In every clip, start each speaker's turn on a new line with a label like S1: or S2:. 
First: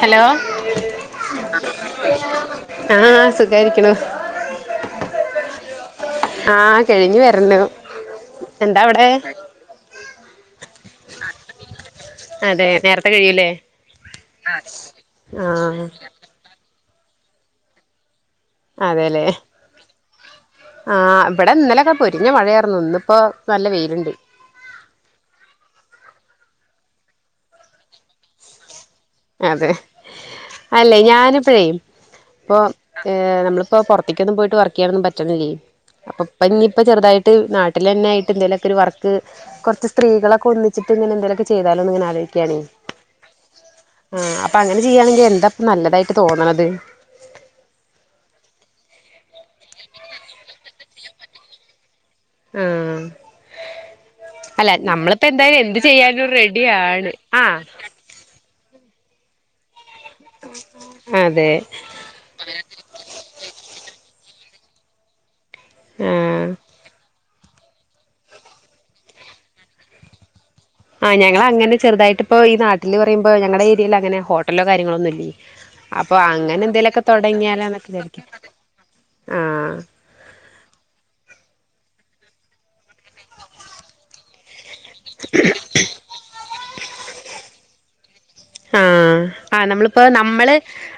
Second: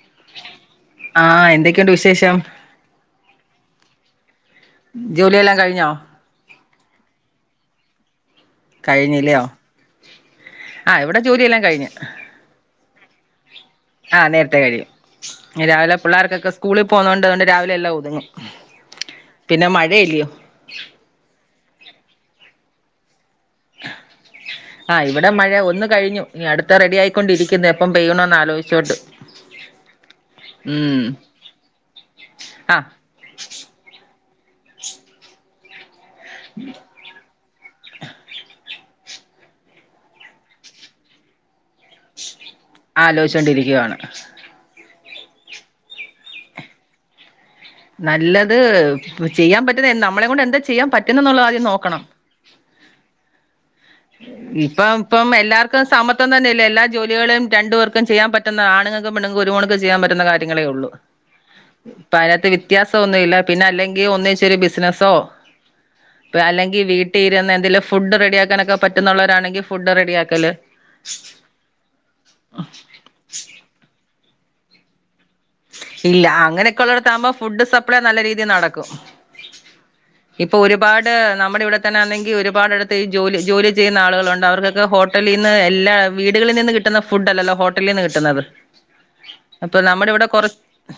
S1: Hello
S2: ആഹ് എന്തൊക്കെയുണ്ട് വിശേഷം
S1: ആഹ് ആഹ് സുഖായിരിക്ക്യണു
S2: ജോലി എല്ലാം കഴിഞ്ഞോ
S1: ആഹ് കഴിഞ്ഞ് വരണ്ണ് എന്താ അവടെ
S2: ആഹ് ഇവടെ ജോലിയെല്ലാം കഴിഞ്ഞ്
S1: അതെ നേരത്തെ കഴിയുംല്ലേ
S2: ആഹ് നേരത്തെ കഴിയും ഇഞ് രാവിലെ പിള്ളേർക്കൊക്കെ സ്കൂളി പോക്ന്നോണ്ട് അതുകൊണ്ട് രാവിലെ എല്ലാം ഒതുങ്ങും
S1: അതെല്ലേ
S2: പിന്നെ മഴയില്ലയോ
S1: ആഹ് ഇബടെ ഇന്നലെ ഒക്കെ പൊരിഞ്ഞ മഴയാര്ന്നു ഇന്ന്പ്പോ നല്ല വെയ്ല്ണ്ട്
S2: ആഹ് ഇവിടെ മഴ ഒന്ന് കഴിഞ്ഞു ഇനി അട്ത്ത റെഡി ആയിക്കൊണ്ടിരിക്കുന്നു എപ്പം പെയ്യണോന്ന് ആലോയിച്ചോണ്ട്
S1: അതെ അല്ലെ ഞാന് ഇപ്പഴേ ഇപ്പൊ ഉം
S2: ആ
S1: ഏഹ് നമ്മള് ഇപ്പാെ പാെറത്ത്ക്കൊന്നും പോയിട്ട് വർക്ക് ചെയ്യാനൊന്നും പറ്റ്ന്നില്ലേ അപ്പൊ ഇപ്പ ഇഞ്ഞ് ഇപ്പ ചെറ്തായി ട്ട് നാട്ടില് എന്നെയായിട്ട് എന്തേലൊക്കെ ഒരു വർക്ക് കൊർച്ച് സ്ത്രീകളൊക്കെ ഒന്നിച്ചിട്ട് ഇങ്ങനെ എന്തേലൊക്കെ ചെയ്താലോന്ന് ഇങ്ങനെ ആലോയിക്കാണേ
S2: ആലോയിച്ചോണ്ട് ഇരിക്കുവാണ്
S1: ആഹ് അപ്പഅങ്ങനെ ചെയ്യാണെങ്കി എന്താപ്പ നല്ലതായിട്ട് തോന്ന്ണത്
S2: നല്ലത് ചെയ്യാൻ പറ്റ്ന്ന നമ്മളെ കൊണ്ട് എന്താ ചെയ്യാൻ പറ്റുന്നത് എന്നുള്ളത് ആദ്യം നോക്കണം
S1: ആഹ് അല്ല
S2: ഇപ്പം
S1: നമ്മളിപ്പോ
S2: ഇപ്പം
S1: എന്തായാലും എന്ത്
S2: എല്ലാർക്കും
S1: ചെയ്യാനും
S2: സമത്വം തന്നെ എല്ലേ എല്ലാ
S1: റെഡിയാണ്
S2: ജോലികളേയും
S1: ആഹ്
S2: രണ്ടു പേർ ക്കും ചെയ്യാംപറ്റുന്നത് ആണ്ങ്ങക്കും പെണ്ണ്ങ്ങക്കും ഒരുപോണ്ക്ക് ചെയ്യാൻ പറ്റുന്ന കാര്യങ്ങളെ ഒള്ളൂ
S1: അതെ
S2: ഇപ്പ അതിനകത്തെ വിത്യാസ് സം ഒന്നും ഇല്ല പിന്നെ അല്ലെങ്കി ഒന്നിച്ചൊരു ബിസ്നസോ
S1: ആഹ്
S2: അല്ലെങ്കി വീ ട്ടീ ഇരുന്ന് എന്തേലും ഫുഡ് റെഡിയാക്കാനൊക്കെ പറ്റും എന്നുള്ളവരാണെങ്കി ഫുഡ് റെഡിയാക്കല്
S1: ആഹ് ഞങ്ങള് അങ്ങനെ ചെറ്തായിട്ട് ഇപ്പോ ഈ നാട്ടില് പറയുമ്പോ ഞങ്ങടെ ഏരിയേല് അങ്ങനെ ഹോട്ടലാെ കാര്യങ്ങളോ ഒന്നുല്യേ
S2: ഇല്ല അങ്ങനെയെക്കെ ഉള്ളടത്ത് ആവുമ്പാെ ഫുഡ്
S1: തൊടങ്ങിയാലോന്നൊക്കെ
S2: സപ്ലൈ നല്ല
S1: വിചാരിക്കും
S2: രീതിയിൽ നടക്കും
S1: ആഹ്
S2: ഇപ്പൊ ഒരുപാട് നമ്മടെ ഇവിടെ തന്നെയാണെങ്കി ഒരുപാട് എടുത്ത്‌ ഈ ജോലി ജോലി ചെയ്യുന്ന ആളുകളുണ്ട് അവർക്ക് [unintelligible] ഹോട്ടലീന്ന് എല്ലാ വീട്കളിൽ നിന്ന് കിട്ടുന്ന ഫുഡ് അല്ലല്ലോ ഹോട്ടലീന്ന് കിട്ടുന്നത്
S1: ആഹ് ആഹ്
S2: അപ്പൊ
S1: നമ്മള് ഇപ്പോ
S2: നമ്മുടെ ഇവിടെ കൊറ
S1: നമ്മള്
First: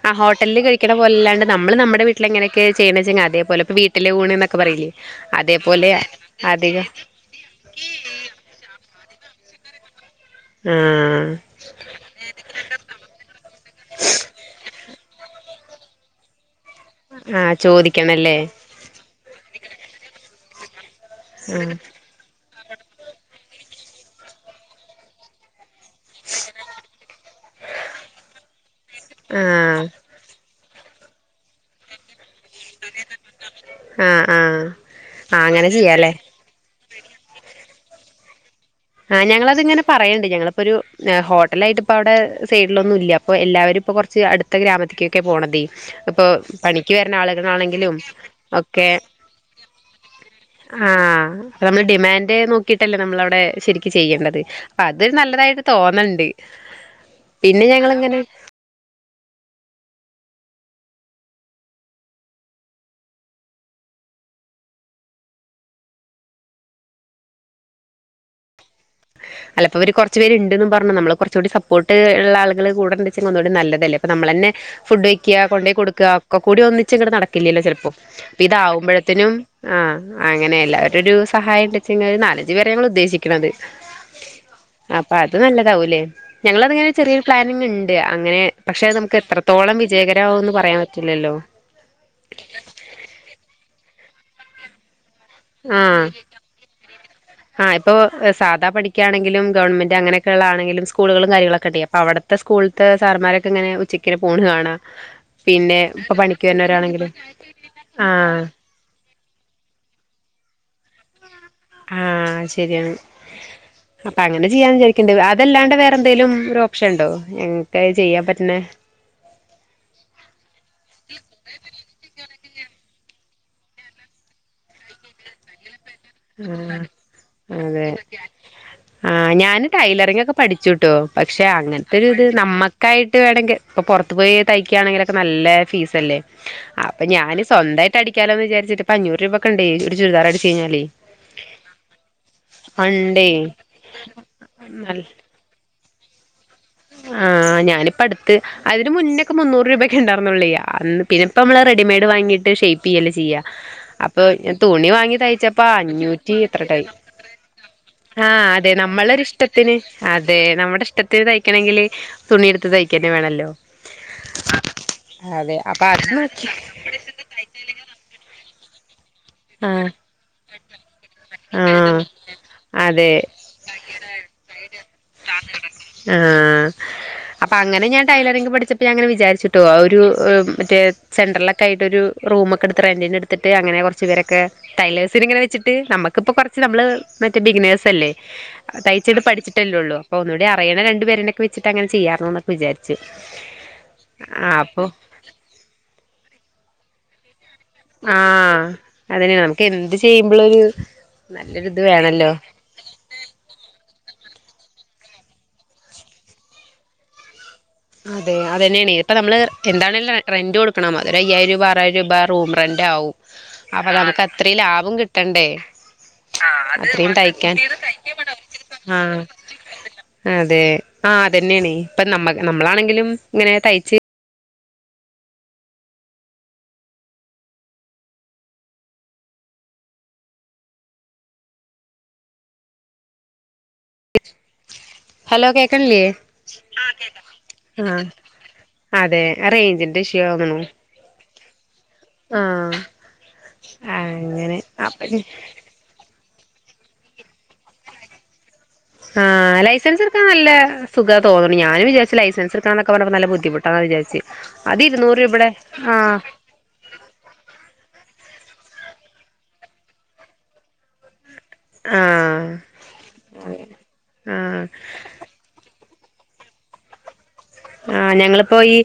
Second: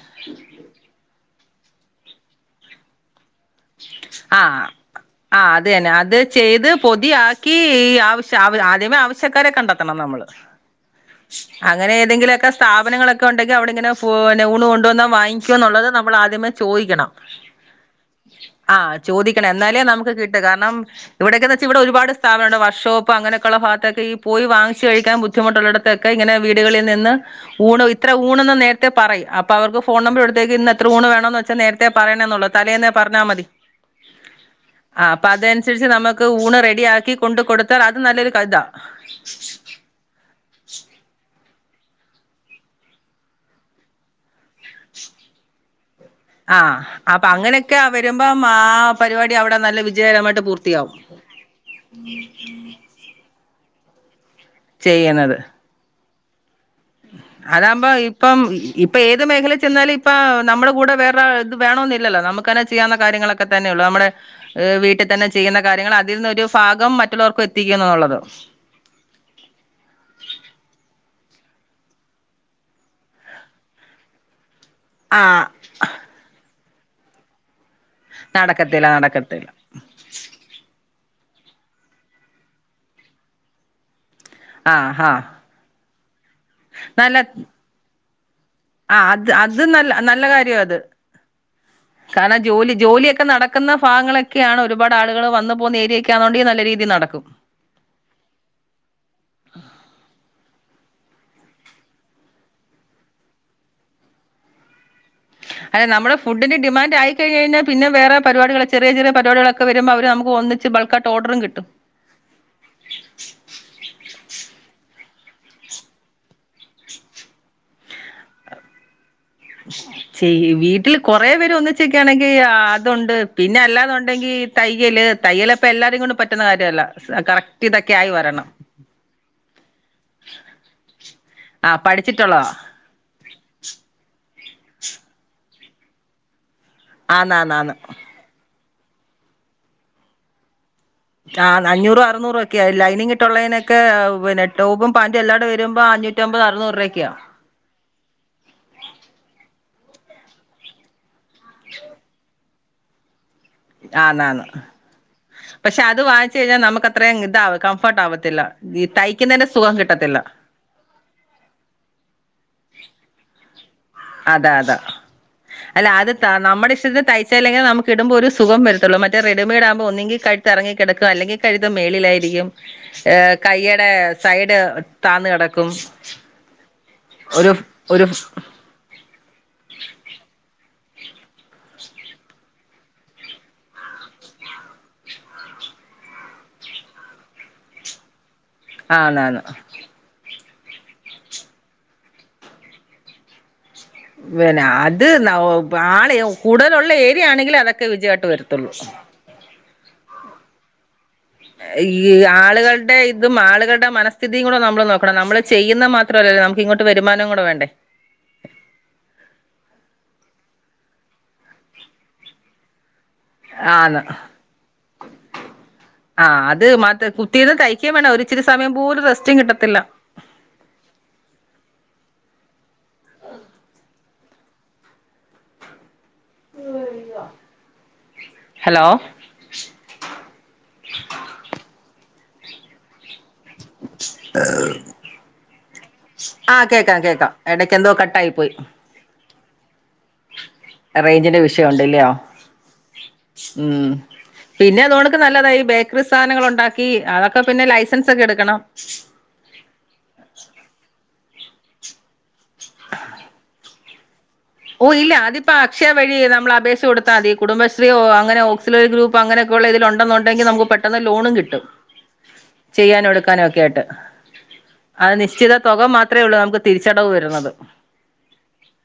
S1: ആഹ് ഹോട്ടൽല് കഴിക്ക്ണ പോലെ എല്ലാണ്ട് നമ്മള് നമ്മടെ വീട്ടില് എങ്ങനെയെക്കെ ചെയ്യ്ണത്ച്ചങ്ങെ അതേപോലെ വീട്ടിലെ ഊണ്
S2: ആ
S1: എന്നൊക്കെ പറയില്ലേ
S2: ആ അത്
S1: അതേപോലെ
S2: തന്നെ അത്
S1: അധികം
S2: പക്ഷേ ആവ് ആദ്യമേ ആവശ്യക്കാരെ കണ്ടെത്തണം നമ്മള്
S1: ആഹ്
S2: അങ്ങനെ ഏതെങ്കിലും ഒക്കെ സ്ഥാപനങ്ങളൊക്കെ ഉണ്ടെങ്കിൽ അവടെ ഇങ്ങനെ ഫൂനെ ഊണ് കൊണ്ടുവന്നാ വാങ്ങിക്ക്യോ എന്നുള്ളത് നമ്മള് ആദ്യമേ
S1: ആഹ് ചോദിക്കണല്ലേ
S2: ആഹ് ചോദിക്കണം എന്നാലേ നമുക്ക് കിട്ടു കാരണം ഇവിടെയെക്കെ എന്ന് വെച്ചാ
S1: ആഹ്
S2: ഇവിടെ ഒരുപാട് സ്ഥാപനം ഉണ്ട് വർഷോപ്പ് അങ്ങനെക്കെ ഇള്ള ഭാഗത്തേക്ക് ഈ പോയി വാങ്ങിച്ച് കഴിക്കാൻ ബു ദ്ധിമുട്ട് ഇള്ളടത്തൊക്കെ ഇങ്ങനെ വീട്കളിൽ നിന്ന് ഊണ് ഇത്ര ഊണെന്ന് നേര്ത്തെ പറയും അപ്പ. അവർക്കും
S1: ആഹ്
S2: ഫോൺ നമ്പറ് ഉള്ളട്ത്തേക്ക് ഇന്ന് എത്ര ഊണ് വേണംന്ന് വെച്ചാ നേരത്തെ പറയണം എന്നുള്ളത് തലേന്നെ പറഞ്ഞാ മതി
S1: ആഹ് ആഹ്
S2: ആഹ് അപ്പഅത്
S1: അങ്ങനെ
S2: അൻസരിച്ച്
S1: ചെയ്യാല്ലേ
S2: നമക്ക് ഊണ് റെഡിയാക്കി കൊണ്ട് കൊടുത്താൽ അത് നല്ലൊരു [unintelligible]
S1: ആഹ് ഞങ്ങള് അത് ഇങ്ങനെ പറയ്ണ്ട് ഞങ്ങള് ഇപ്പൊരു നെ ഹോ ട്ടലായിട്ട് ഇപ്പ അവടെ സൈഡിലൊന്നും ഇല്യ അപ്പൊ എല്ലാവരും ഇപ്പൊ കാെർച്ച് അട്ത്ത ഗ്രാമത്ത്ക്ക് ഒക്കെ പോണതേ ഇപ്പൊ
S2: ആഹ്
S1: പണിക്ക് വെര്ന
S2: അപ്പൊ അങ്ങനെയൊക്കെ
S1: ആള്കളാണെങ്കിലും
S2: വരുമ്പം ആ
S1: ഒക്കെ
S2: പരിപാടി അവിടെ നല്ല വിജയകരമായിട്ട് പൂർത്തിയാവും
S1: ആഹ് നമ്മള് ഡിമാൻഡ് നോക്കിയിട്ടല്ല നമ്മള് അവടെ ശരിക്ക് ചെയ്യേണ്ടത് അപ്പ അത് ഒരു നല്ലതായിട്ട് തോന്ന്ണ്ട്
S2: അതാവുമ്പൊ ഇപ്പം ഇപ്പഏത് മേഖലെ ചെന്നാലും ഇപ്പാ നമ്മളെ കൂടെ വേറെ ഇത് വേണോന്നില്ലല്ലോ നമുക്കെന്നെ ചെയ്യാവുന്ന കാര്യങ്ങളൊ ക്കെത്തന്നെയുള്ളൂ അമ്മളെ ഹ് വീട്ട്ത്തന്നെ ചെയ്യ്ന്ന കാര്യങ്ങള് അതിൽനിന്ന് ഒരു ഭാഗം മറ്റുള്ളവർക്കും എത്തിക്കാ എന്നുള്ളത്
S1: അല്ല ഇപ്പ ഇവര് കാെർച്ച് പേര് ഇണ്ട്ന്നും പറഞ്ഞു നമ്മള് കുറച്ചുംകൂടി സപ്പോർട്ട് ഇള്ള ആള്കള് കൂടെ ഇണ്ട്ച്ചെങ്ങ ഒന്നുകൂടിം നല്ലതെല്ലേ അപ്പ നമ്മളെന്നെ ഫുഡ് വെക്യാ
S2: ആഹ്
S1: കൊണ്ടോയി കൊട്ക്കാ ഒക്കക്കൂടി ഒന്നിച്ച് ഇങ്ങട് നടക്കില്യല്ലോ ചെലപ്പാെ ഇപ്പ
S2: നടക്കത്തില്ല
S1: ഇതാവുമ്പഴത്തിനും
S2: നടക്കത്തില്ല
S1: ആഹ് അങ്ങനെ എല്ലാവരും ഒരു സഹായം ഇണ്ട്ച്ചെങ്ങ ഒരു നാലഞ്ച് പേരെ ഞങ്ങള് ഉദ്ദേശിക്ക്ണത്
S2: ആഹ്
S1: അപ്പ
S2: ആഹ്
S1: അത് നല്ലതാവുംലേ ഞങ്ങള് അത് ഇങ്ങനെ
S2: നല്ല
S1: ചെറിയൊരു പ്ലാനിങ് ഇണ്ട് അങ്ങനെ പക്ഷെ അത്
S2: ആഹ്
S1: നമുക്ക്
S2: അത്
S1: എത്രത്തോളം
S2: നല്ല നല്ല
S1: വിജയകരാവുന്ന്
S2: കാര്യവാ അത്
S1: പറയാൻ പറ്റില്ലല്ലോ
S2: കാരണം ജോലി ജോലിയൊക്കെ നടക്കുന്ന ഭാഗങ്ങളൊക്കെയാണ് ഒരു ഒരു പാട് ആളുകള് വന്ന്
S1: ആഹ്
S2: പോന്നേരിയൊക്കാന്നുണ്ടെൽ നല്ല രീതിയിൽ നടക്കും
S1: ആഹ് ഇപ്പോ സാധാ പണിക്കാണെങ്കിലും ഗവൺമെന്റ് അങ്ങനെക്കെള്ള ആണെങ്കിലും സ്കൂളുകളും കാര്യങ്ങളൊക്കെണ്ടെ അപ്പൊവിടെ ഇവ്ടത്തെ സ്കൂളിത്തെ സാർമാരൊക്കെ ഇങ്ങനെ ഉച്ചക്ക് പോണ് കാണാ
S2: അല്ലെ നമ്മുടെ ഫുഡിന്റെ ഡിമാൻഡ് ആയിക്കഴിഞ്ഞെഴിഞ്ഞാൽ പിന്നെ വേറെ
S1: ആഹ്
S2: പരിപാടികളൊ ചെറിയ ചെറിയ പരിപാടികളൊക്കെ വരുമ്പം അവര് നമുക്ക് ഒന്നിച്ച് ബൾക്കായിട്ട് ഓർഡറും കിട്ടും
S1: ആഹ് ശരിയാണ്
S2: [inaudible]
S1: അപ്പൊ അങ്ങനെ ചെയ്യാൻ വിചാരിക്കണ്ട് അതല്ലാണ്ട് വേറെ എന്തെലും ഒരു ഓപ്ഷൻ ഉണ്ടോ ഞങ്ങക്കത് ചെയ്യാൻ പറ്റണേ
S2: ചെയ്യ് വീട്ടിൽ കൊറെ പേരൊന്നിച്ചിക്കാണെങ്കിൽ അതുണ്ട് പിന്നെ അല്ലാന്നുണ്ടെങ്കി തയ്യല് തയ്യലെപ്പെ എല്ലാരും കൊണ്ടും പറ്റുന്ന കാര്യല്ല കറക്റ്റ്
S1: അതെ
S2: ഇതൊക്കെ ആയി വരണം
S1: ആഹ് ഞാന് ടൈലറിങ്ങോക്കെ പഠിച്ചുട്ടോ പക്ഷെ
S2: ആ
S1: അങ്ങനത്തെ ഒരിത്
S2: പഠിച്ചിട്ടുള്ളതാ
S1: നമ്മക്കായിട്ട് വേണങ്കിൽ ഇപ്പൊ പുറത്ത് പോയി തയ്ക്കാണെങ്കിലൊക്കെ നല്ല ഫീസല്ലേ അപ്പൊ
S2: ആന്ന്
S1: ഞാന്
S2: ആന്ന് ആന്ന്
S1: സ്വന്തായി ട്ടടിക്കാലോന്ന് വിചാരിച്ചിട്ടിപ്പം ഇപ്പഞ്ഞുറു രൂപക്കണ്ടേ ഒരു ചുരിദാറടിച്ച് കഴിഞ്ഞാലേ
S2: ആഹ് അഞ്ഞൂറും അറുന്നൂറൊക്കെയാ ലൈനിങ്
S1: പണ്ടേ
S2: ഇട്ടുള്ളതിനൊക്കെ പിന്നെ ടോപ്പും
S1: നല്ല
S2: പാന്റും എല്ലാടെ വരുമ്പോ അഞ്ഞൂറ്റി ഒമ്പത് അറന്നൂ രൂപയ്ക്കോയാ
S1: ആഹ് ഞാനിപ്പടുത്ത് അതിന് മുന്നേക്കെ മൂന്നൂറു രൂപൊക്കെണ്ടാർന്നുള്ളെ അന്ന് പിന്നെപ്പോ മ്മള് റെഡിമെയ്ഡ് വാങ്ങിട്ട് ഷേയ്പ്പ് പ്പെയ്യല്ലെ ചെയ്യാ അപ്പൊ
S2: ആന്നാന്ന്
S1: തുണി വാങ്ങി തയ്ച്ചപ്പാ
S2: പക്ഷെ അത്
S1: അഞ്ഞൂറ്റി
S2: വാങ്ങിച്ച് കഴിഞ്ഞാൽ
S1: എത്രക്കെയി
S2: നമുക്ക് അത്രയും ഇതാവ കംഫർട്ട് ആവത്തില്ല
S1: ആഹ് അതെ
S2: ഈ
S1: നമ്മളൊരു
S2: തയ്ക്കുന്നതിന്റെ
S1: ഇഷ്ടത്തിന്
S2: സുഖം കിട്ടത്തില്ല
S1: അതെ നമ്മുടെ ഇഷ്ടത്തി ത്തിന് തയ്ക്കണെങ്കില് തുണി എടുത്ത് തയ്ക്കന്നേ വേണല്ലോ
S2: അതാ അതാ
S1: അതെ അപ്പൊ
S2: അല്ല അത് ത
S1: നോക്കി
S2: നമ്മുടെ ഇഷ്ടത്തിന് തയ്ച്ചല്ലെങ്കിൽ നമുക്ക് ഇടുമ്പോൾ ഒരു സുഖം വര ത്തുള്ളു മറ്റേ റെഡിമെയ്ഡാകുമ്പോ
S1: ആഹ്
S2: ഒന്നെങ്കിൽ കഴുത്ത് ഇറങ്ങി കിടക്കാ അല്ലെങ്കിൽ കഴുത്ത്
S1: ആഹ്
S2: മേളിലായിരിക്കും
S1: അതെ
S2: ഏഹ് കയ്യടെ സൈഡ് താന്ന് കെടക്കും
S1: ആഹ്
S2: ഒരു ഒരു
S1: ഇപ്പം ഞാനിങ്ങനെ വിചാരിച്ചിട്ടോ ഒരു മറ്റേ സെന്റർലൊക്കെയിട്ട് ഒരു റൂമൊക്കെ എടുത്ത് റെന്റിനെടുത്തിട്ട് അങ്ങനെ കൊറച്ചു പേരൊക്കെ ടൈലേഴ്സിനിങ്ങനെ വെച്ചിട്ട് നമ്മുക്കിപ്പൊ കൊറച്ച് നമ്മള് മറ്റേ ബിഗിനേഴ്സ് അല്ലേ തയ്ച്ചെയ്ത്
S2: ആന്നാന്ന്
S1: പഠിച്ചിട്ടല്ലേ ഉള്ളൂ അപ്പൊ ഒന്നൂടീ പയ്യനെ രണ്ടു പേരനൊക്കെ വെച്ചിട്ടങ്ങനെ ചെയ്യാർന്നുന്നൊക്കെ വിചാരിച്ചു ആഹ്
S2: പിന്നെ
S1: അപ്പൊ
S2: അത് ആളെയാ കൂടുതലുള്ള ഏരിയ ആണെങ്കിലും അതൊക്കെ വിജയായിട്ട് വരത്തുള്ളൂ
S1: അതെന്നെ നമുക്ക് എന്ത് ചെയ്യുമ്പോളൊരു നല്ലൊരിത്
S2: ഈ
S1: വേണല്ലോ
S2: ആളുകളുടെ ഇ ഇതും ആളുകളുടെ മനസ്ഥിതിയും കൂടെ നമ്മള് നോക്കണം നമ്മൾ ചെയ്യുന്ന മാത്രമല്ലല്ലോ നമുക്കിങ്ങോട്ട് വരുമാനം കൂടെ വേണ്ടേ
S1: അതെ അതെന്നെണേ ഇപ്പ നമ്മള് എന്താണേലും റെന്റ് കൊടുക്കണം അത് ഒരു അയ്യായിരം രൂപ ആറായിരം രൂപ റൂം റെന്റ് ആവും അപ്പൊ
S2: ആന്ന്
S1: നമുക്കത്രയും ലാഭം കിട്ടണ്ടേ
S2: ആഹ് അത്
S1: അത്രയും
S2: കുത്തിരിന്ന്
S1: തയ്ക്കാൻ
S2: തയ്ക്കും വേണം ഒരു ഇച്ചിരി സമയം പോലും
S1: ആഹ്
S2: റെസ്റ്റും കിട്ടത്തില്ല.
S1: അതെ ആഹ് അത്തന്നെയണ ഇപ്പ നമ്മ നമ്മളാണെങ്കിലും ഇങ്ങനെ തയ്ച്ച്.
S2: ഹലോ.
S1: ഹലോ കേക്കണില്ലേ
S2: ആഹ് കേക്കാം കേക്കാം ഇടക്ക് എന്തോ
S1: ആഹ്
S2: കട്ട ആയി പോയി.
S1: അതെ റേഞ്ചിന്റെ ഇഷ്യൂ ആണെന്ന്
S2: റേഞ്ചിന്റെ വിഷയം ഉണ്ട്ല്ലയോ? ഉം
S1: അങ്ങനെ
S2: പിന്നെ അതോടേക്കെ
S1: അപ്പ
S2: നല്ലതായി സാധനങ്ങൾ ഉണ്ടാക്കി അതൊക്കെ പിന്നെ ലൈസൻസ് ഒക്കെ എടുക്കണം.
S1: ആഹ് ലൈസൻസെടുക്കാൻ നല്ല സുഖാ തോന്നണ് ഞാനും വിചാരിച്ച് ലൈസൻ സെടുക്കാന്നക്ക പറഞ്ഞപ്പ നല്ല ബുദ്ധിമുട്ടാണ് വിചാരിച്ച് അത്
S2: ഓഹ് ഇല്ല
S1: ഇരുന്നൂറ്
S2: അതിപ്പ
S1: രൂപയുടെ
S2: അക്ഷയ വഴി
S1: ആഹ്
S2: നമ്മളപേക്ഷ കൊടു ത്താമതി കുടുംബശ്രീയൊ അങ്ങനെ ഓക്സിലേട്രി ഗ്രൂപ്പോ അങ്ങനക്ക ഒള്ള ഇതിലൊണ്ടന്നൊണ്ടെങ്കി നമുക്ക് പെട്ടന്ന് ലോണും കിട്ടും.
S1: ആഹ്
S2: ചെയ്യാനും എടുക്കാനും ഒക്കെ ആയിട്ട്.
S1: ആഹ്
S2: അത് നിശ്ചിത തൊക മാത്രേ ഉള്ളൂ നമുക്ക് തിരിച്ചടവ് വരുന്നത്.
S1: ആഹ് ഞങ്ങളിപ്പൊ ഈ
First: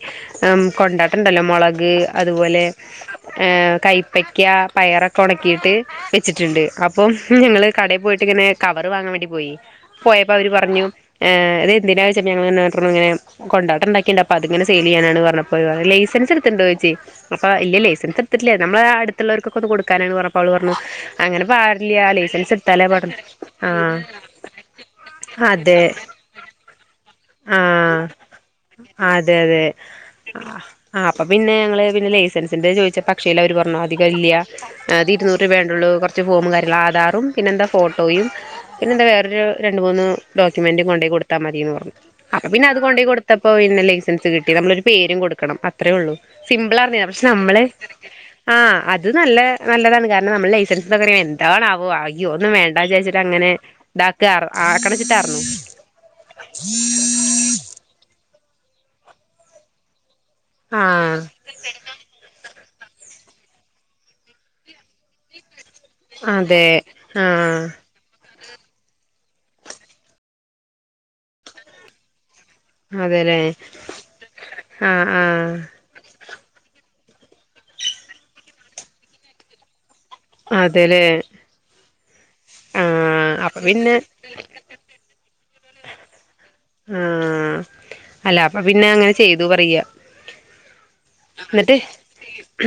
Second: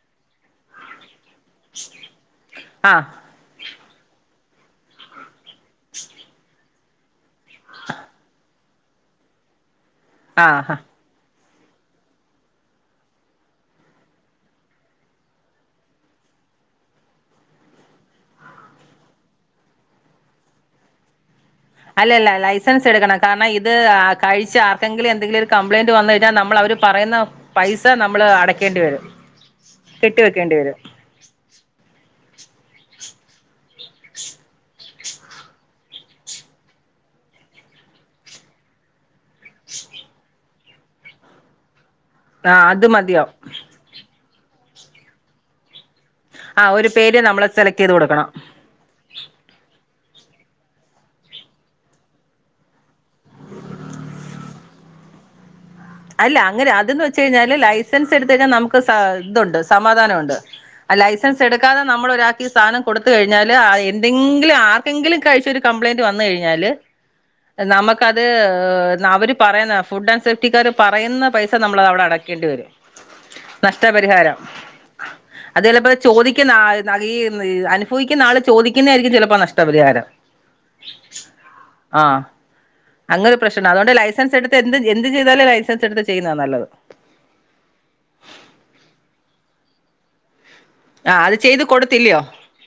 S1: ഉം കൊണ്ടാട്ടിണ്ടല്ലോ മൊളക് അതുപോലെ.
S2: ആഹ്
S1: ഏഹ് കൈപ്പക്ക പയറൊക്കെ ഒണക്കിയിട്ട് വെച്ചിട്ടെണ്ട് അ പ്പം ഞങ്ങള് കടെ പോയിട്ടിങ്ങനെ കവറ് വാങ്ങാൻ വേണ്ടി പോയി പോയപ്പൊ അവര്
S2: ആഹ്
S1: പറഞ്ഞു. എഹ് അത് എന്തിനാ ചോദിച്ചപ്പം ഞങ്ങള് [unintelligible] ഇങ്ങനെ. കൊണ്ടാട്ടം ഇണ്ടാ‌ക്കിണ്ട് അപ്പ അതിങ്ങനെ സെയില് ചെയ്യാനാണ് പറഞ്ഞപ്പോ അവര് പറഞ്ഞ് ലൈസൻസ് എടുത്തിണ്ടോ ചോയ്ച്ച് അപ്പൊ ഇല്ല ലൈസൻസ് എടുത്തിട്ടില്ല്യ നമ്മള് ആ അടുത്തുള്ളവർക്കൊക്കൊന്ന് കൊടുക്കാനാണന്ന് പറഞ്ഞപ്പ അവള് പറഞ്ഞു അങ്ങനെ പാ
S2: അല്ലല്ല ലൈസൻസ് എടുക്കണം കാരണം ഇത്
S1: ആഹ്
S2: ആ കഴിച്ച് ആർക്കെങ്കിലും എന്തെങ്കിലും ഒരു
S1: അതെ
S2: കംപ്ലയിന്റ് വന്ന് കഴി ഞ്ഞാ നമ്മളവര് പറയുന്ന പൈസ
S1: ആഹ്
S2: നമ്മള് അടക്കേണ്ടി വരും
S1: അതെ അതെ
S2: കെട്ടി വെക്കേണ്ടി വരും.
S1: ആഹ് അപ്പ പിന്നെ ഞങ്ങള് പിന്നെ ലൈസൻസിന്റെ ചോദിച്ചപ്പ അക്ഷയില അവര് പറഞ്ഞ് അധികം ഇല്ല്യാ അതിരുന്നൂറ് രൂപയാണ്ടുള്ളൂ കൊറച്ച് ഫോമും കാര്യങ്ങളും ആധാറും പിന്നെ എന്താ ഫോട്ടോയും. പിന്നെന്താ വേറൊരു രണ്ട് മൂന്ന് ഡോക്യുമെന്റും കൊണ്ടോയി കൊടുത്താ മതീന്ന് പറഞ്ഞു. അപ്പ
S2: ആ
S1: പിന്നെ അത് കൊണ്ടൊയി
S2: മതിയാവും
S1: കൊടുത്തപ്പോ പിന്നെ ലൈസൻസ് കിട്ടി നമ്മളൊരു പേരും കൊടുക്കണം. അ ത്രേയൊള്ളു
S2: ആ ഒരു
S1: സിമ്പിളാർന്നെ
S2: പേര്
S1: പക്ഷെ
S2: നമ്മള്
S1: നമ്മളെ
S2: സെലക്ട് ചെയ്ത് കൊടുക്കണം
S1: ആഹ് അ ത് നല്ല നല്ലതാണ് കാരണം നമ്മള് ലൈസൻസ് [unintelligible] എന്താണാവോ അയ്യോ ഒന്നും വേണ്ടാ വിചാരിച്ചിട്ട് അങ്ങനെ. ഇതാക്കാ അർ ആക്ക‌ണ് വെച്ചിട്ടർഞ്ഞു.
S2: അല്ല അങ്ങനെ അതന്ന് വെച്ച് കഴിഞ്ഞാല് ലൈസൻസ് എടുത്ത് കഴിഞ്ഞാ നമുക് സ ഇതൊണ്ട് സമാധാനം ഒണ്ട്
S1: ആഹ്
S2: ലൈസൻസ് എടുക്കാതെ നമ്മളൊരാക്കി സാധനം കൊടുത്ത് കഴിഞ്ഞാല് അത് എന്തെങ്കിലും ആർക്കെങ്കിലും കഴിച്ചൊരു. കംപ്ലയിന്റ് വന്ന്
S1: അതെ
S2: കഴിഞ്ഞാല്
S1: ആഹ്
S2: നമ ക്കത് അവര് പറയുന്ന ഫുഡ് ആൻഡ് സേഫ്റ്റിക്കാര് പറയുന്ന പൈസ നമ്മളത് അവിടെ അടക്കേണ്ടി വരും.
S1: അതെല്ലേ
S2: നഷ്ടപരിഹാരം
S1: ആഹ് ആഹ്
S2: അത് ചെലപ്പൊ ചോദിക്കുന്ന ആ ഈ അനുഭവിക്കുന്ന ആള് ചോദിക്കുന്നയാരിക്കും ചിലപ്പോ നഷ്ടപരിഹാരം.
S1: അതെല്ലേ.
S2: ആഹ്
S1: ആഹ്
S2: അങ്ങനൊരു
S1: അപ്പൊ
S2: പ്രശ്നൊണ്ട് അതുകൊണ്ട്
S1: പിന്നെ
S2: ലൈസൻസ് എടുത്ത് എന്ത് എന്ത് ചെയ്താലും ലൈസൻസ് എടുത്ത് ചെയ്യുന്നതാ നല്ലത്.
S1: ആഹ് അല്ല അപ്പ പിന്നെ അങ്ങനെ ചെയ്തു പറയാ.
S2: ആഹ് അത് ചെയ്ത് കൊടുത്തില്ലയോ.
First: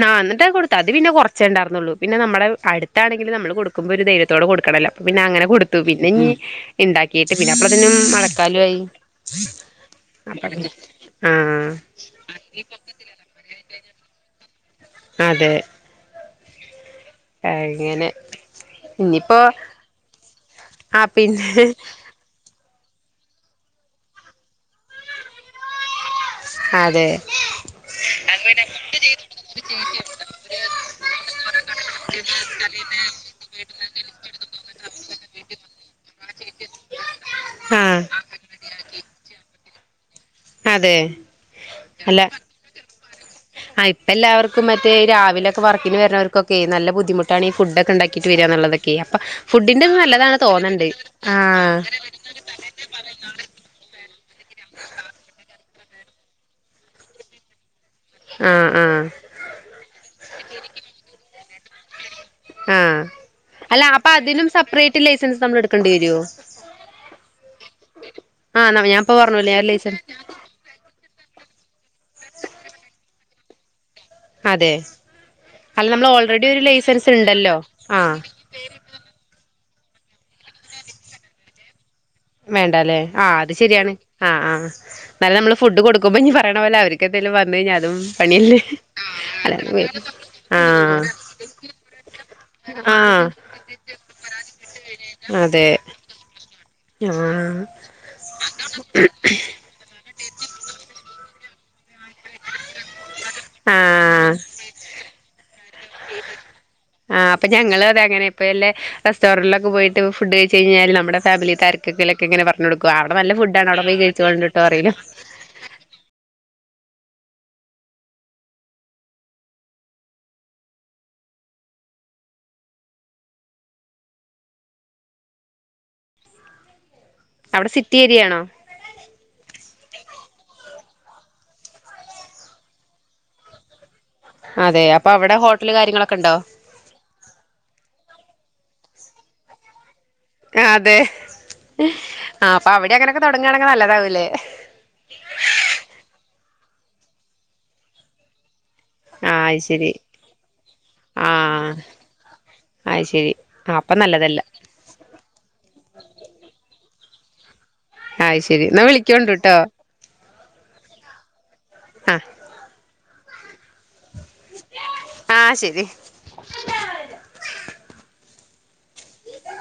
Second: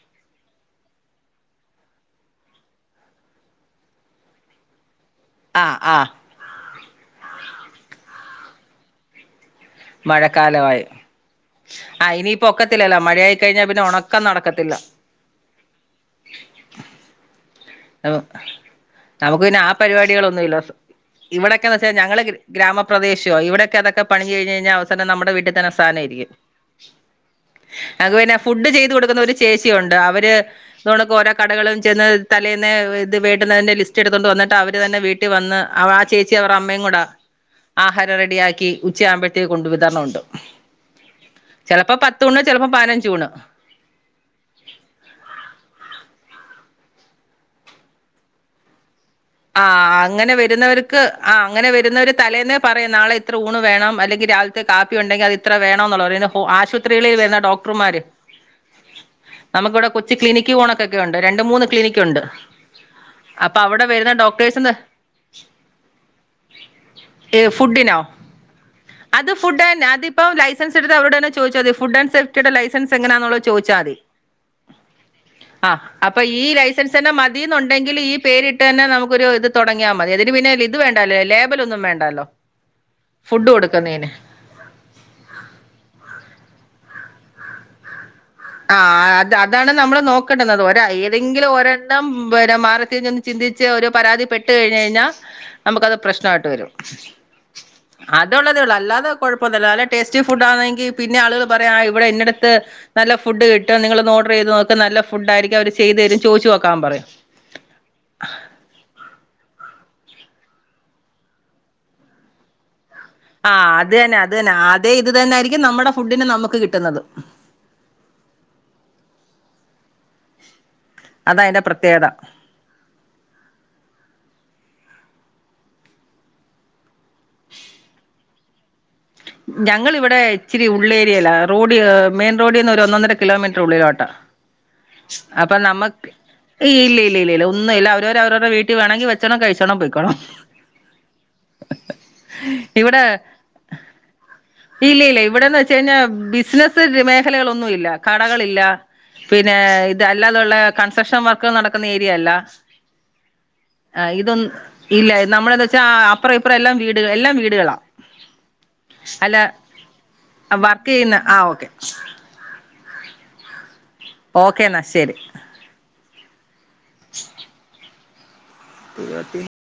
S1: നാ എന്നിട്ടത് കൊടുത്തു അത് പിന്നെ കൊറച്ചേ എണ്ടാരുന്നൊള്ളൂ പിന്നെ നമ്മടെ അടുത്താണെങ്കില് നമ്മള് കൊടുക്കുമ്പ ഒരു ധൈര്യത്തോടെ കൊടുക്കണം എല്ലാം പിന്നെ അങ്ങനെ
S2: ആഹ്
S1: കൊടുത്തു പിന്നെ
S2: ആഹ്
S1: ഇനീ ഇണ്ടാക്കീട്ട് പിന്നെ അപ്പളത്തിനും മഴക്കാലായി.
S2: മഴക്കാലവായി. ആഹ് ഇനിയപ്പ ഒക്കത്തില്ലല്ലൊ മഴയായിക്കഴിഞ്ഞാ പിന്നെ ഒണക്കം നടക്കത്തില്ല.
S1: അതെ അങ്ങനെ. ഇനിയിപ്പോ
S2: നമുക്ക് പിന്നെ ആ പരിപാടികളൊന്നുവില്ല
S1: ആഹ്
S2: [unintelligible]
S1: പിന്നെ
S2: ഇവിടക്കന്ന് വെച്ചാ ഞങ്ങള് ഗ്രാമപ്രദേശവാ ഇവിടെക്കെ അതൊക്കെ പണിഞ്ഞു കഴിഞ്ഞു കഴിഞ്ഞാ അവസാനം നമ്മടെ വീട്ടി തന്നെ ആ സാധനം ഇരിക്കും.
S1: അതെ
S2: ങ്ങക്ക് പിന്നെ ഫുഡ് ചെയ്ത് കൊടുക്കുന്ന ഒരു ചേച്ചിയൊണ്ട് അവര് ഇത്പോണക്ക് ഓരോ കടകളും ചെന്ന് തലേന്നേ ഇത് വേണ്ടുന്നതിന്റെ ലിസ്റ്റ് എടുത്തോണ്ട് വന്നിട്ട് അവര് തന്നെ വീട്ടി വന്ന് അവ ആ ചേച്ചി അവർടെ അമ്മേംകുടാ
S1: ആഹ്
S2: ആഹാരം റെഡിയാക്കി ഉച്ചയാകുമ്പോ ത്തേക്ക് കൊണ്ട് വിതരണം ഉണ്ട്
S1: അതെ
S2: ചെലപ്പോ
S1: അല്ല
S2: പത്തൂണ് ചെലപ്പോ പതിനഞ്ച് ഊണ്.
S1: ആ ഇപ്പം എല്ലാവർക്കും മറ്റേ രാവിലൊക്കെ വർക്കിന് വരുനോർക്കൊക്കെ നല്ല ബുദ്ധിമുട്ടാണ് ഈ ഫുഡ്ഡക്കെ ഇണ്ടാക്കിട്ട് വരാന്നുള്ള ക്കെ അപ്പം
S2: ആഹ് ആഹ് അങ്ങനെ വരുന്നവർക്ക് ആഹ് അങ്ങനെ വരുന്നവര് തലേന്നേ പറയും നാളെ ഇത്ര ഊണ് വേണം അല്ലെങ്കിൽ രാവിലത്തെ കാപ്പി ഉണ്ടെങ്കിൽ അത് ഇത്ര വേണന്നുള്ളത് [unintelligible] ആശു [unintelligible] ഡോക്ടർമാര്
S1: ആഹ് ആഹ്
S2: നമുക്ക് ഇവിടെ കൊച്ചി ക്ലിനിക്ക് ഊണൊക്കൊക്കെ ഉണ്ട് രണ്ട്, മൂന്ന് ക്ലിനിക്ക് ഉണ്ട്.
S1: ആഹ്
S2: അപ്പ അവടെ
S1: അല്ല അപ്പൊ
S2: വര്ണെ
S1: അതിനും സെപ്പറേറ്റ് ലൈസൻസ് നമ്മൾ എടുക്കേണ്ടി വരുവോ?
S2: ഏ ഫുഡിനോ?
S1: ആഹ് ഞാൻ ഇപ്പ
S2: അത്
S1: പറഞ്ഞില്ലേ
S2: ഫുഡ്
S1: ആ
S2: തന്നെ
S1: ലൈസൻസ്
S2: അതിപ്പോ ലൈ സൻസ് എടുത്ത അവരോട് തന്നെ ചോദിച്ചാ മതി ഫുഡ് ആൻ്റ് സേഫ്റ്റിയുടെ ലൈസൻ എങ്ങനാന്നുള്ള ചോദിച്ചാതി.
S1: അതെ
S2: അ
S1: അല്ല നമ്മൾ
S2: അപ്പൊ ഈ
S1: ഓൾറെഡി ഒരു
S2: ലൈസൻസ് തന്നെ
S1: ഉണ്ടല്ലോ
S2: മതിന്നുണ്ടെങ്കിൽ ഈ
S1: ആഹ്
S2: പേരി ട്ട് തന്നെ നമുക്കൊരു ഇത് തൊടങ്ങിയാൽ മതി ഇതിന് പിന്നെ ഇത് വേണ്ടല്ലോ ലേബൽ ഒന്നും വേണ്ടല്ലോ.
S1: വേണ്ടല്ലേ ആഹ്
S2: ഫുഡ്
S1: അത് ശെരിയാണ്
S2: കൊടുക്കുന്നതിന്
S1: ആഹ് ആഹ് എന്നാലും നമ്മള് ഫുഡ് കൊടുമ്പോ ഇനി പറയണ പോലെ അവര്ക്കെന്തെങ്കിലും വന്ന് കഴിഞ്ഞാ അതും പണിയല്ലേ
S2: ആഹ് അത്
S1: അല്ല
S2: അതാണ് നമ്മള് നോക്കണ്ടന്നത് ഒരയ്
S1: ആഹ്
S2: ഏതെങ്കിലും ഒരെണ്ണം പിന്നെ മാറിത്തിരിഞ്ഞു ഒന്ന്
S1: ആഹ്
S2: ചിന്തി ച്ച് ഒരു പരാതി പെട്ട് കഴിഞ്ഞ് കഴിഞ്ഞാൽ
S1: അതെ
S2: നമുക്കത് പ്രശ്നമായിട്ട് വരും.
S1: ആഹ്
S2: അതൊള്ളതേ ഉള്ളൂ അല്ലാതെ കൊഴപ്പ ന്നുല്ല നല്ല ടേസ്റ്റി ഫുഡ് ആണെങ്കിൽ പിന്നെ ആളുകൾ പറയും ആഹ് ഇവിടെ ഇന്നിടത്ത് [unintelligible] ഫുഡ് കിട്ടും നിങ്ങള് ഒന്ന് ഓർഡർ
S1: ആഹ്
S2: ചെയ്ത് നോക്ക് നല്ല ഫുഡായിരിക്കും അവര് ചെയ്ത് തരും ചോദിച്ച് നോക്കാൻ പറയും.
S1: ഇപ്പ ഞങ്ങളും അതെ അങ്ങനെപ്പോലെ റെസ്റ്റോറിലൊക്കെ പോയിട്ട് ഫുഡ് കഴിച്ച് കഴിഞ്ഞാ നമ്മുടെ ഫാമിലി ക്കാർക്കെങ്കിലുക്കെ ഇങ്ങനെ പർഞ്ഞ് കൊടു [unintelligible] അവടെ നല്ലം
S2: ആ അത് തന്നെ അത് തന്നെ ആതെ ഇത് തന്നൊയിയിരിക്കും നമ്മുടെ ഫുഡിന് നമുക്ക് കിട്ടുന്നത്. അതാ അയിന്റെ പ്രത്യേകത.
S1: അവിടെ സിറ്റി ഏരിയയാണോ?
S2: ഞങ്ങള് ഇവിടെ ഇച്ചിരി ഉള്ളേരിയല റോഡ് മെയിൻ റോഡിൽ നിന്ന് ഒരു ഒന്നൊന്നര കിലോമീറ്റർ ഉള്ളിലോട്ടാ.
S1: അതെ അപ്പൊ അവിടെ ഹോട്ടല് കാര്യങ്ങളൊക്കെ ഇണ്ടോ?
S2: ഈ ഇല്ലില്ലില്ലില്ലോ ഒന്നുംല്ല അവരവരെ [unintelligible] വീട്ടി വേണങ്കിൽ ഭക്ഷണം കഴിച്ചോണം പൊയിക്കോണം.
S1: ആഹ് അതെ ആഹ് അപ്പൊ അവിടെ
S2: ഇവിടെ
S1: അങ്ങനെയൊക്കെ തൊടങ്ങുവാണെങ്കിൽ നല്ലതാവൂലേ?
S2: ഇല്ല ഇല്ല ഇവിടെന്ന് വെച്ച് കഴിഞ്ഞാൽ ബിസിനസ് മേഖലകളൊന്നും ഇല്ല കടകളില്ല.
S1: ആഹ്
S2: പിന്നെ
S1: അത് ശരി
S2: ഇത് അല്ലാതുള്ള കൺസ്ട്രക്ഷൻ വർക്ക് നടക്കുന്ന ഏരിയ അല്ല.
S1: അഹ്ശെരി ആഹ് അപ്പൊ നല്ലതല്ല.
S2: ഇതൊന്നും ഇല്ല നമ്മള എന്താ വെച്ചാ അപ്പറ ഇപ്പറ എല്ലാം വീട് എല്ലാം വീടുകളാ.
S1: അഹ്ശെരി ഇന്നാ വിളിക്കോണ്ട് ട്ടോ.
S2: ആഹ് വർക്ക് ചെയ്യുന്ന ആഹ് ഓക്കെ.
S1: അഹ്
S2: ഓക്കേ ഇന്നാ ശെരി
S1: ആഹ് ശെരി
S2: [unintelligible]